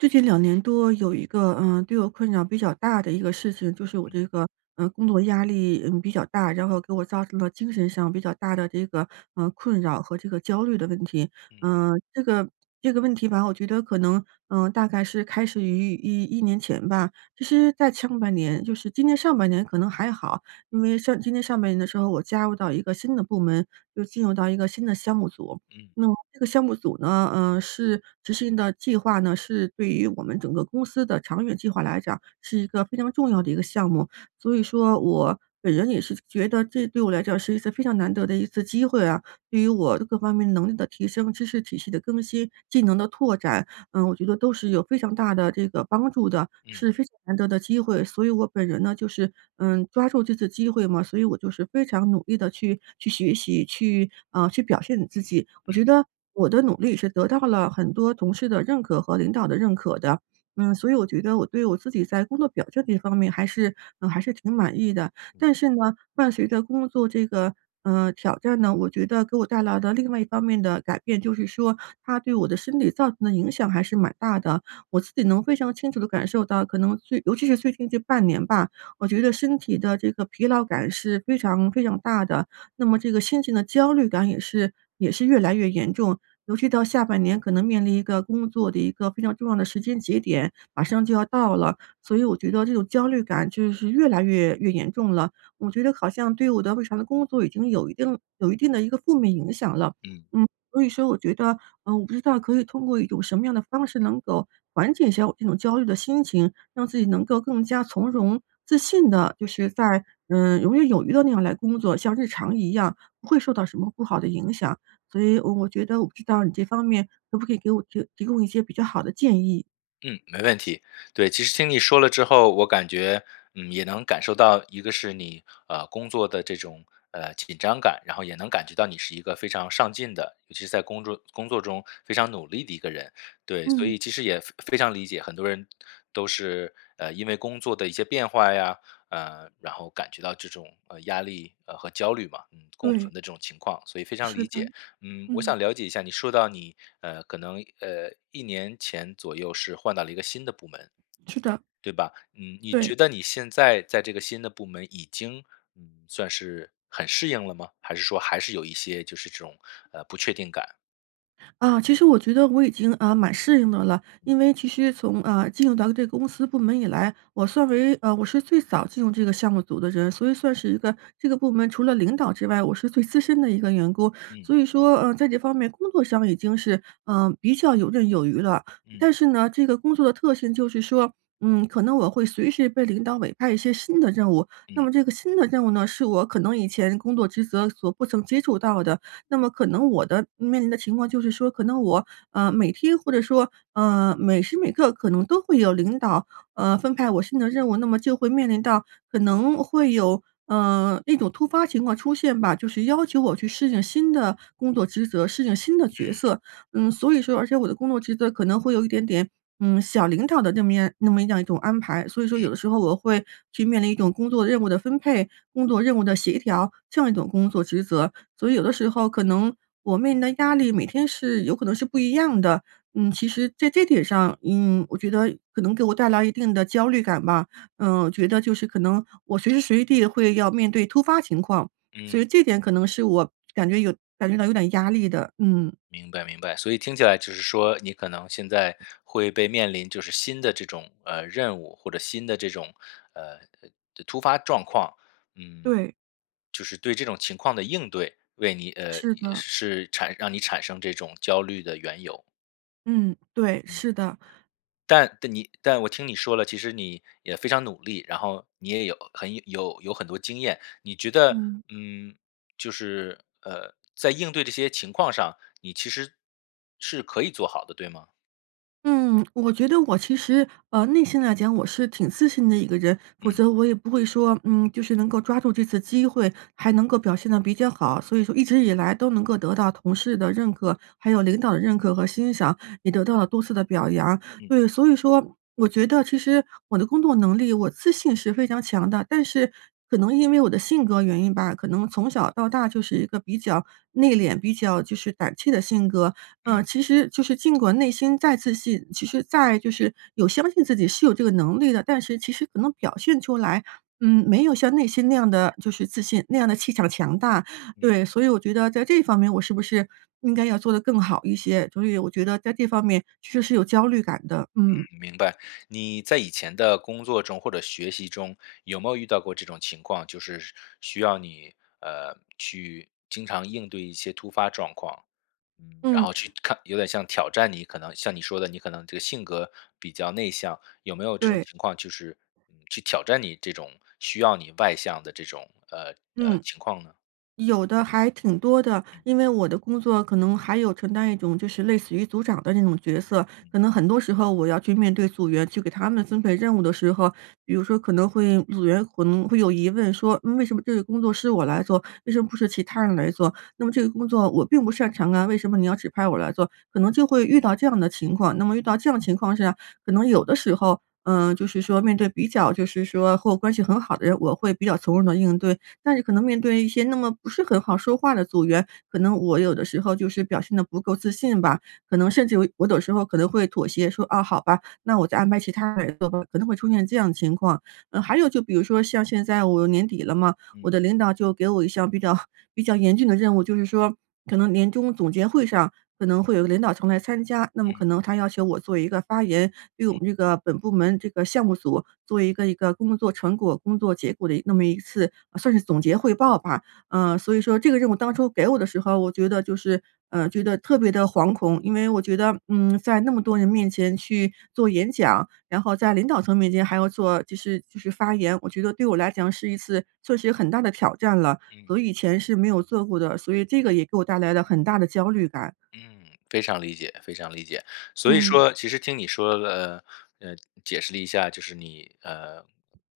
最近2年多有一个，嗯，对我困扰比较大的一个事情，就是我嗯。这个，呃，工作压力，嗯，比较大，然后给我造成了精神上比较大的，这个，呃，困扰和这个焦虑的问题。嗯。嗯，这个这个问题吧，我觉得可能，嗯，大概是开始于11年前吧。其实在上半年就是今年上半年可能还好，因为上今年上半年的时候，我加入到一个新的部门，就进入到一个新的项目组。嗯。那么这个项目组呢，呃，是执行的计划呢，是对于我们整个公司的长远计划来讲是一个非常重要的一个项目。所以说我本人也是觉得这对我来讲是一次非常难得的一次机会啊，对于我这各方面能力的提升、知识体系的更新、技能的拓展，嗯，我觉得都是有非常大的这个帮助的，嗯。是非常难得的机会。所以我本人呢就是，嗯，抓住这次机会嘛。所以我就是非常努力地去去学习，去啊，去表现我自己。我嗯。觉得我的努力是得到了很多同事的认可和领导的认可的。嗯，所以我觉得我对我自己在工作表现这方面还是嗯，还是挺满意的。嗯。但是呢，伴随着工作这个，呃，挑战呢，我觉得给我带来的另外一方面的改变，就是说它对我的身体造成的影响还是蛮大的，我自己能非常清楚地感受到，可能最尤其是最近这半年吧，我觉得身体的这个疲劳感是非常非常大的，那么这个心情的焦虑感也是也是越来越严重。尤其到下半年可能面临一个工作的一个非常重要的时间节点，马上就要到了，所以我觉得这种焦虑感就是越来越越严重了。我觉得好像对我的日常的工作已经有一定有一定的一个负面影响了。嗯。嗯，所以说我觉得嗯，我不知道可以通过一种什么样的方式能够缓解一下我这种焦虑的心情，让自己能够更加从容、自信地，就是在，嗯，游刃有余地那样来工作，像日常一样不会受到什么不好的影响。所以我我觉得我不知道你这方面可不可以给我这提供一些比较好的建议？嗯，没问题，对，其实听你说了之后，我感觉，嗯，也能感受到一个是你，呃，工作的这种，呃，紧张感，然后也能感觉到你是一个非常上进的，尤其是在工作工作中非常努力的一个人。对，所嗯。以其实也非非常理解，很多人都是，啊，因为工作的一些变化呀，呃，然后感觉到这种，呃，压力，呃，和焦虑嘛，共对。存的这种情况，所以非常是理的，解。嗯，我嗯。想了解一下，你说到你，呃，可能，呃，1年前左右是换到了一个新的部门，是的。对吧，嗯，你觉对。得你现在在这个新的部门已经，嗯，算是很适应了吗？还是说还是有一些就是这种，呃，不确定感？啊，其实我觉得我已经，呃，蛮适应的了，因为其实从，呃，进入到这个公司部门以来，我算为呃，我是最早进入这个项目组的人，所以算是一个这个部门除了领导之外，我是最资深的一个员工。嗯。所以说，呃，在这方面工作上已经是，呃，比较游刃有余了。嗯。但是呢，这个工作的特性就是说，嗯，可能我会随时被领导委派一些新的任务，那嗯。么这个新的任务呢是我可能以前工作职责所不曾接触到的，那么可能我的面临的情况就是说可能我，呃，每天或者说，呃，每时每刻可能都会有领导，呃，分派我新的任务，那么就会面临到可能会有，呃，那种突发情况出现吧，就是要求我去适应新的工作职责，适应新的角嗯。色。嗯，所以说而且我的工作职责可能会有一点点，嗯，小领导的那么样那么这样儿一种安排，所以说有嗯。的时候我会去面临一种工作任务的分配，工作任务的协调这样一种工作职责，所以有的时候可能我面临的压力每天是有可能是不一样的。嗯，其实在这点上，嗯，我觉得可能给我带来一定的焦虑感吧，嗯，我觉得就是可能我随时随地会要面对突发情况，所嗯。以这点可能是我感觉有感觉到有点压力的，嗯。明白，明白，所以听起来就是说你可能现在会被面临就是新的这种，呃，任务或者新的这种，呃-呃，突突发状况，嗯。对。就是对这种情况的应对，为你呃，是也的。是产让你产生这种焦虑的缘由。嗯，对，嗯。是的。但但你但我听你说了，其实你也非常努力，然后你也有很有有很多经验，你觉得，嗯。嗯，就是，呃，在应对这些情况上，你其实是可以做好的对吗？嗯，我觉得我其实呃，内心来讲，我是挺自信的一个人。否嗯。则我也不会说，嗯，就是能够抓住这次机会，还能够表现得比较好，所以说一直以来都能够得到同事的认可，还有领导的认可和欣赏，也得到了多次的表扬。嗯。对，所以说，我觉得其实我的工作能力，我自信是非常强的。但是，可能因为我的性格原因吧，可能从小到大就是一个比较内敛、比较就是胆怯的性格。呃，嗯。其实就是尽管内心再自信，其实再就是有相信自己是有这个能力的，但是其实可能表现出来，嗯，没有像内心那样地，就是自信，那样地气场强大。嗯。对，所以我觉得在这方面我是不是应该要做得更好一些？所以我觉得在这方面确实是有焦虑感的，嗯，嗯。明白。你在以前的工作中或者学习中，有没有遇到过这种情况？就是需要你，呃，去经常应对一些突发状况。嗯，然嗯。后去看有点像挑战你可能像你说的你可能这个性格比较内向，有没有这种对。情况就是，嗯，去挑战你这种需要你外向的这种，呃，呃，嗯。情况呢？有的，还挺多的。因为我的工作可能还有承担一种就是类似于组长的那种角色。嗯。可能很多时候我要去面对组员，去给他们分配任务的时候，比如说可能会组员可能会有疑问说：“嗯，为什么这个工作是我来做，为什么不是其他人来做？那么这个工作我并不擅长啊，为什么你要指派我来做？”可能就会遇到这样的情况。那么遇到这样情况下，可能有的时候，呃，就是说面对比较就是说和我关系很好的人，我会比较从容地应对。但是可能面对一些那么不是很好说话的组员，可能我有的时候就是表现得不够自信吧，可能甚至有我有时候可能会妥协说：“啊，好吧，那我再安排其他人做吧。”可能会出现这样情况。呃，还有就比如说像现在我年底了嘛，我嗯。的领导就给我一项比较 比较严峻的任务，就是说，可能年终总结会上可能会有一个领导层来参加，那么嗯。可能他要求我做一个发言，对我嗯。们这个本部门这个项目组做一个一个工作成果、工作结果的一那么一次呃，算是总结汇报吧。呃，所以说这个任务当初给我的时候，我觉得就是呃，觉得特别地惶恐，因为我觉得，嗯，在那么多人面前去做演讲，然后在领导层面前还要做，就是就是发言，我觉得对我来讲是一次确实有很大的挑战了，我嗯。以前是没有做过的。所以这个也给我带来了很大的焦虑感。嗯，非常理解非常理解。所以嗯。说其实听你说了呃，解释了一下，就是你，呃，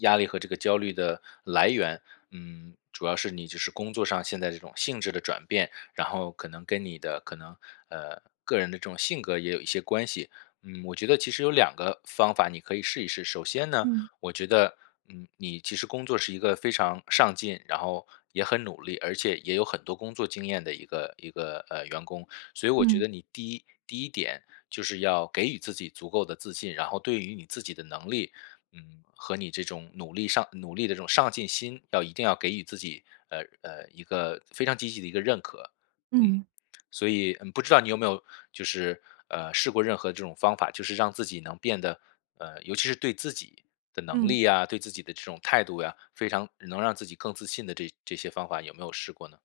压力和这个焦虑的来源，嗯，主要是你就是工作上现在这种性质的转变，然后可能跟你的可能，呃，个人的这种性格也有一些关系。嗯，我觉得其实有2个方法你可以试一试。首先呢，嗯。我觉得，嗯，你其实工作是一个非常上进，然后也很努力，而且也有很多工作经验的一个一个，呃，员工。所以我觉嗯。得你第一第一点就是要给予自己足够的自信，然后对于你自己的能力，嗯，和你这种努力上努力的这种上进心，要一定要给予自己，呃呃，一个非常积极的一个认可。嗯，嗯。所以呃，不知道你有没有就是，呃，试过任何这种方法，就是让自己能变得呃，尤其是对自己的能嗯。力啊，对自己的这种态度呀，非常能让自己更自信的这这些方法有没有试过呢？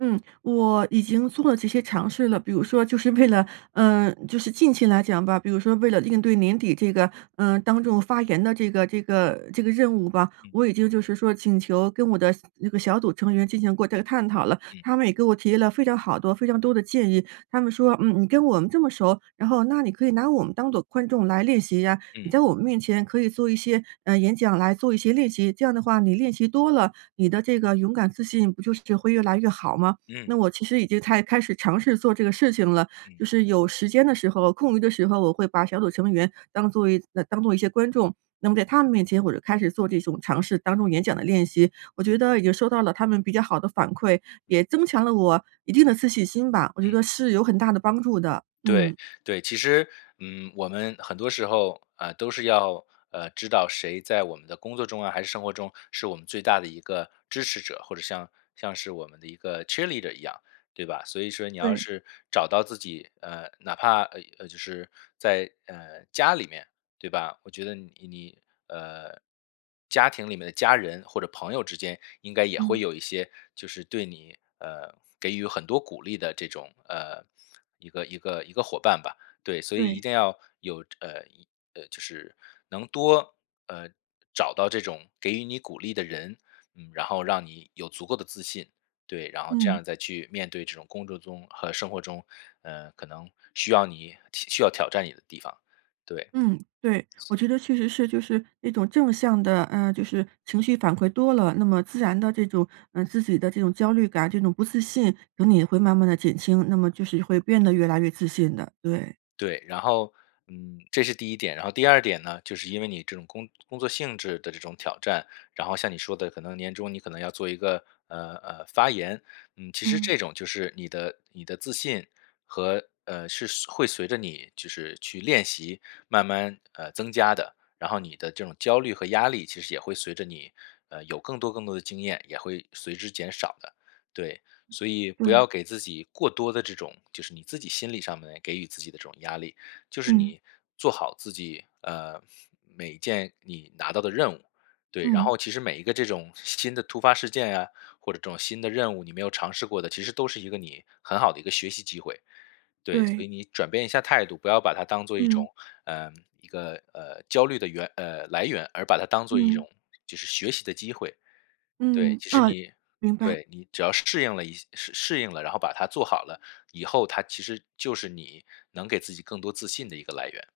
嗯，我已经做了这些尝试了。比如说就是为了呃，就是近期来讲吧，比如说为了应对年底这个，呃，当众发言的这个这个这个任务吧，嗯。我已经就是说请求跟我的那个小组成员进行过这个探讨了。嗯。他们也给我提了非常好多非常多的建议，他们说：”嗯，你跟我们这么熟，然后那你可以拿我们当作观众来练习呀，你嗯。在我们面前可以做一些，呃，演讲，来做一些练习，这样的话你练习多了，你的这个勇敢自信不就是就会越来越好吗？嗯。“那我其实已经在开始尝试做这个事情了，嗯。就是有时间的时候、空余的时候，我会把小组成员当作一当作一些观众，那么在他们面前我就开始做这种尝试。当做演讲的练习，我觉得已经收到了他们比较好的反馈，也嗯。增强了我一定的自信心吧，我觉嗯。得是有很大的帮助的，嗯。对，对。其实，嗯，我们很多时候，呃，都是要，呃，知道谁在我们的工作中啊，还是生活中是我们最大的一个支持者，或者像像是我们的一个 cheerleader 一样，对吧？所以说你要对。是找到自己呃，哪怕，呃，呃，就是，在，呃，家里面，对吧，我觉得你你，呃，家庭里面的家人或者朋友之间应该也嗯。会有一些，就是对你呃，给予很多鼓励的这种，呃，一个一个一个伙伴吧。对，所以一对。定要有这呃，呃，就是能多，呃，找到这种给予你鼓励的人，嗯，然后让你有足够的自信。对，然后这嗯。样再去面对这种工作中和生活中，呃，可能需要你需需要挑战你的地方，对。嗯，对，我觉得确实是就是一种正向的呃，就是情绪反馈多了，那么自然的这种，呃，自己的这种焦虑感，这种不自信，等你会慢慢地减轻，那么就是会变得越来越自信的，对。对，然后，嗯，这是第一点。然后第二点呢，就是因为你这种工工作性质的这种挑战，然后像你说的，可能年终你可能要做一个，呃呃，发言。嗯，其实嗯。这种就是你的你的自信和呃，是随会随着你就是去练习，慢慢，呃，增加的。然后你的这种焦虑和压力，其实也会随着你，呃，有更多更多的经验也会随之减少的。对，所以不对。要给自己过多的这种就是你自己心理上面给予自己的这种压力。就是嗯。你做好自己，呃，每一件你拿到的任务。对，然嗯。后其实每一个这种新新的突发事件啊，或者这种新的任务，你没有尝试过的，其实都是一个你很好的一个学习机会。对，所对。以你转变一下态度，不要把它当做一种，嗯。呃，一个，呃，焦虑的源呃，来源，而把它当做一嗯。种就是学习的机会。对，嗯，其实哦，你明白。对，你只要是适应了一适应了，然后把它做好了，以后它其实就是你，能给自己更多自信的一个来源。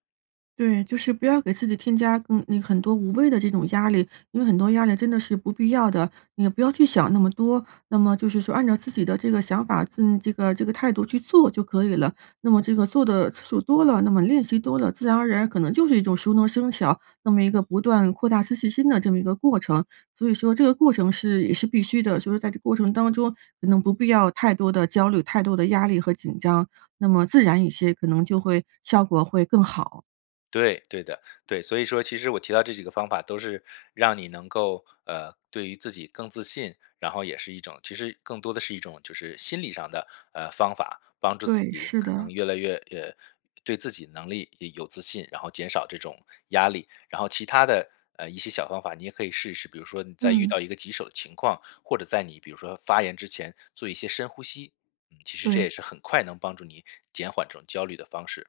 对，就是不要给自己添加，嗯嗯，很多无谓的这种压力，因为很多压力真的是不必要的，你也不要去想那么多。那么就是说按照自己的这个想法，自这个这个态度去做就可以了。那么这个做得次数多了，那么练习多了，自然而然可能就是一种熟能生巧，那么一个不断扩大自信心的这么一个过程，所以说这个过程是也是必须的，所以在这个过程当中，可能不必要太多的焦虑，太多的压力和紧张，那么自然一些可能就会效果会更好。对，对的，对。所以说其实我提到这几个方法都是让你能够，呃，对于自己更自信，然后也是一种其实更多的是一种就是心理上的，呃，方法，帮助自对，己是可能的。越来越越对自己能力也有自信，然后减少这种压力。然后其它的，呃，一些小方法，你也可以试一试。比如说你在遇嗯。到一个棘手的情况，或者在你比如说发言之前做一些深呼吸，其实这也对。是很快能帮助你减缓这种焦虑的方式。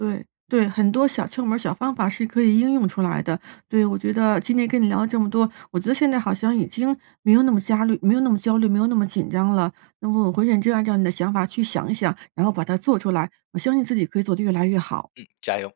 对，对，很多小窍门儿小方法是可以应用出来的，对。我觉得今天跟你聊了这么多，我觉得现在好像已经没有那么焦虑没有那么焦虑，没有那么紧张了。那么我会认真按照你的想法去想一想，然后把它做出来，我相信自己可以做得越来越好。嗯，加油。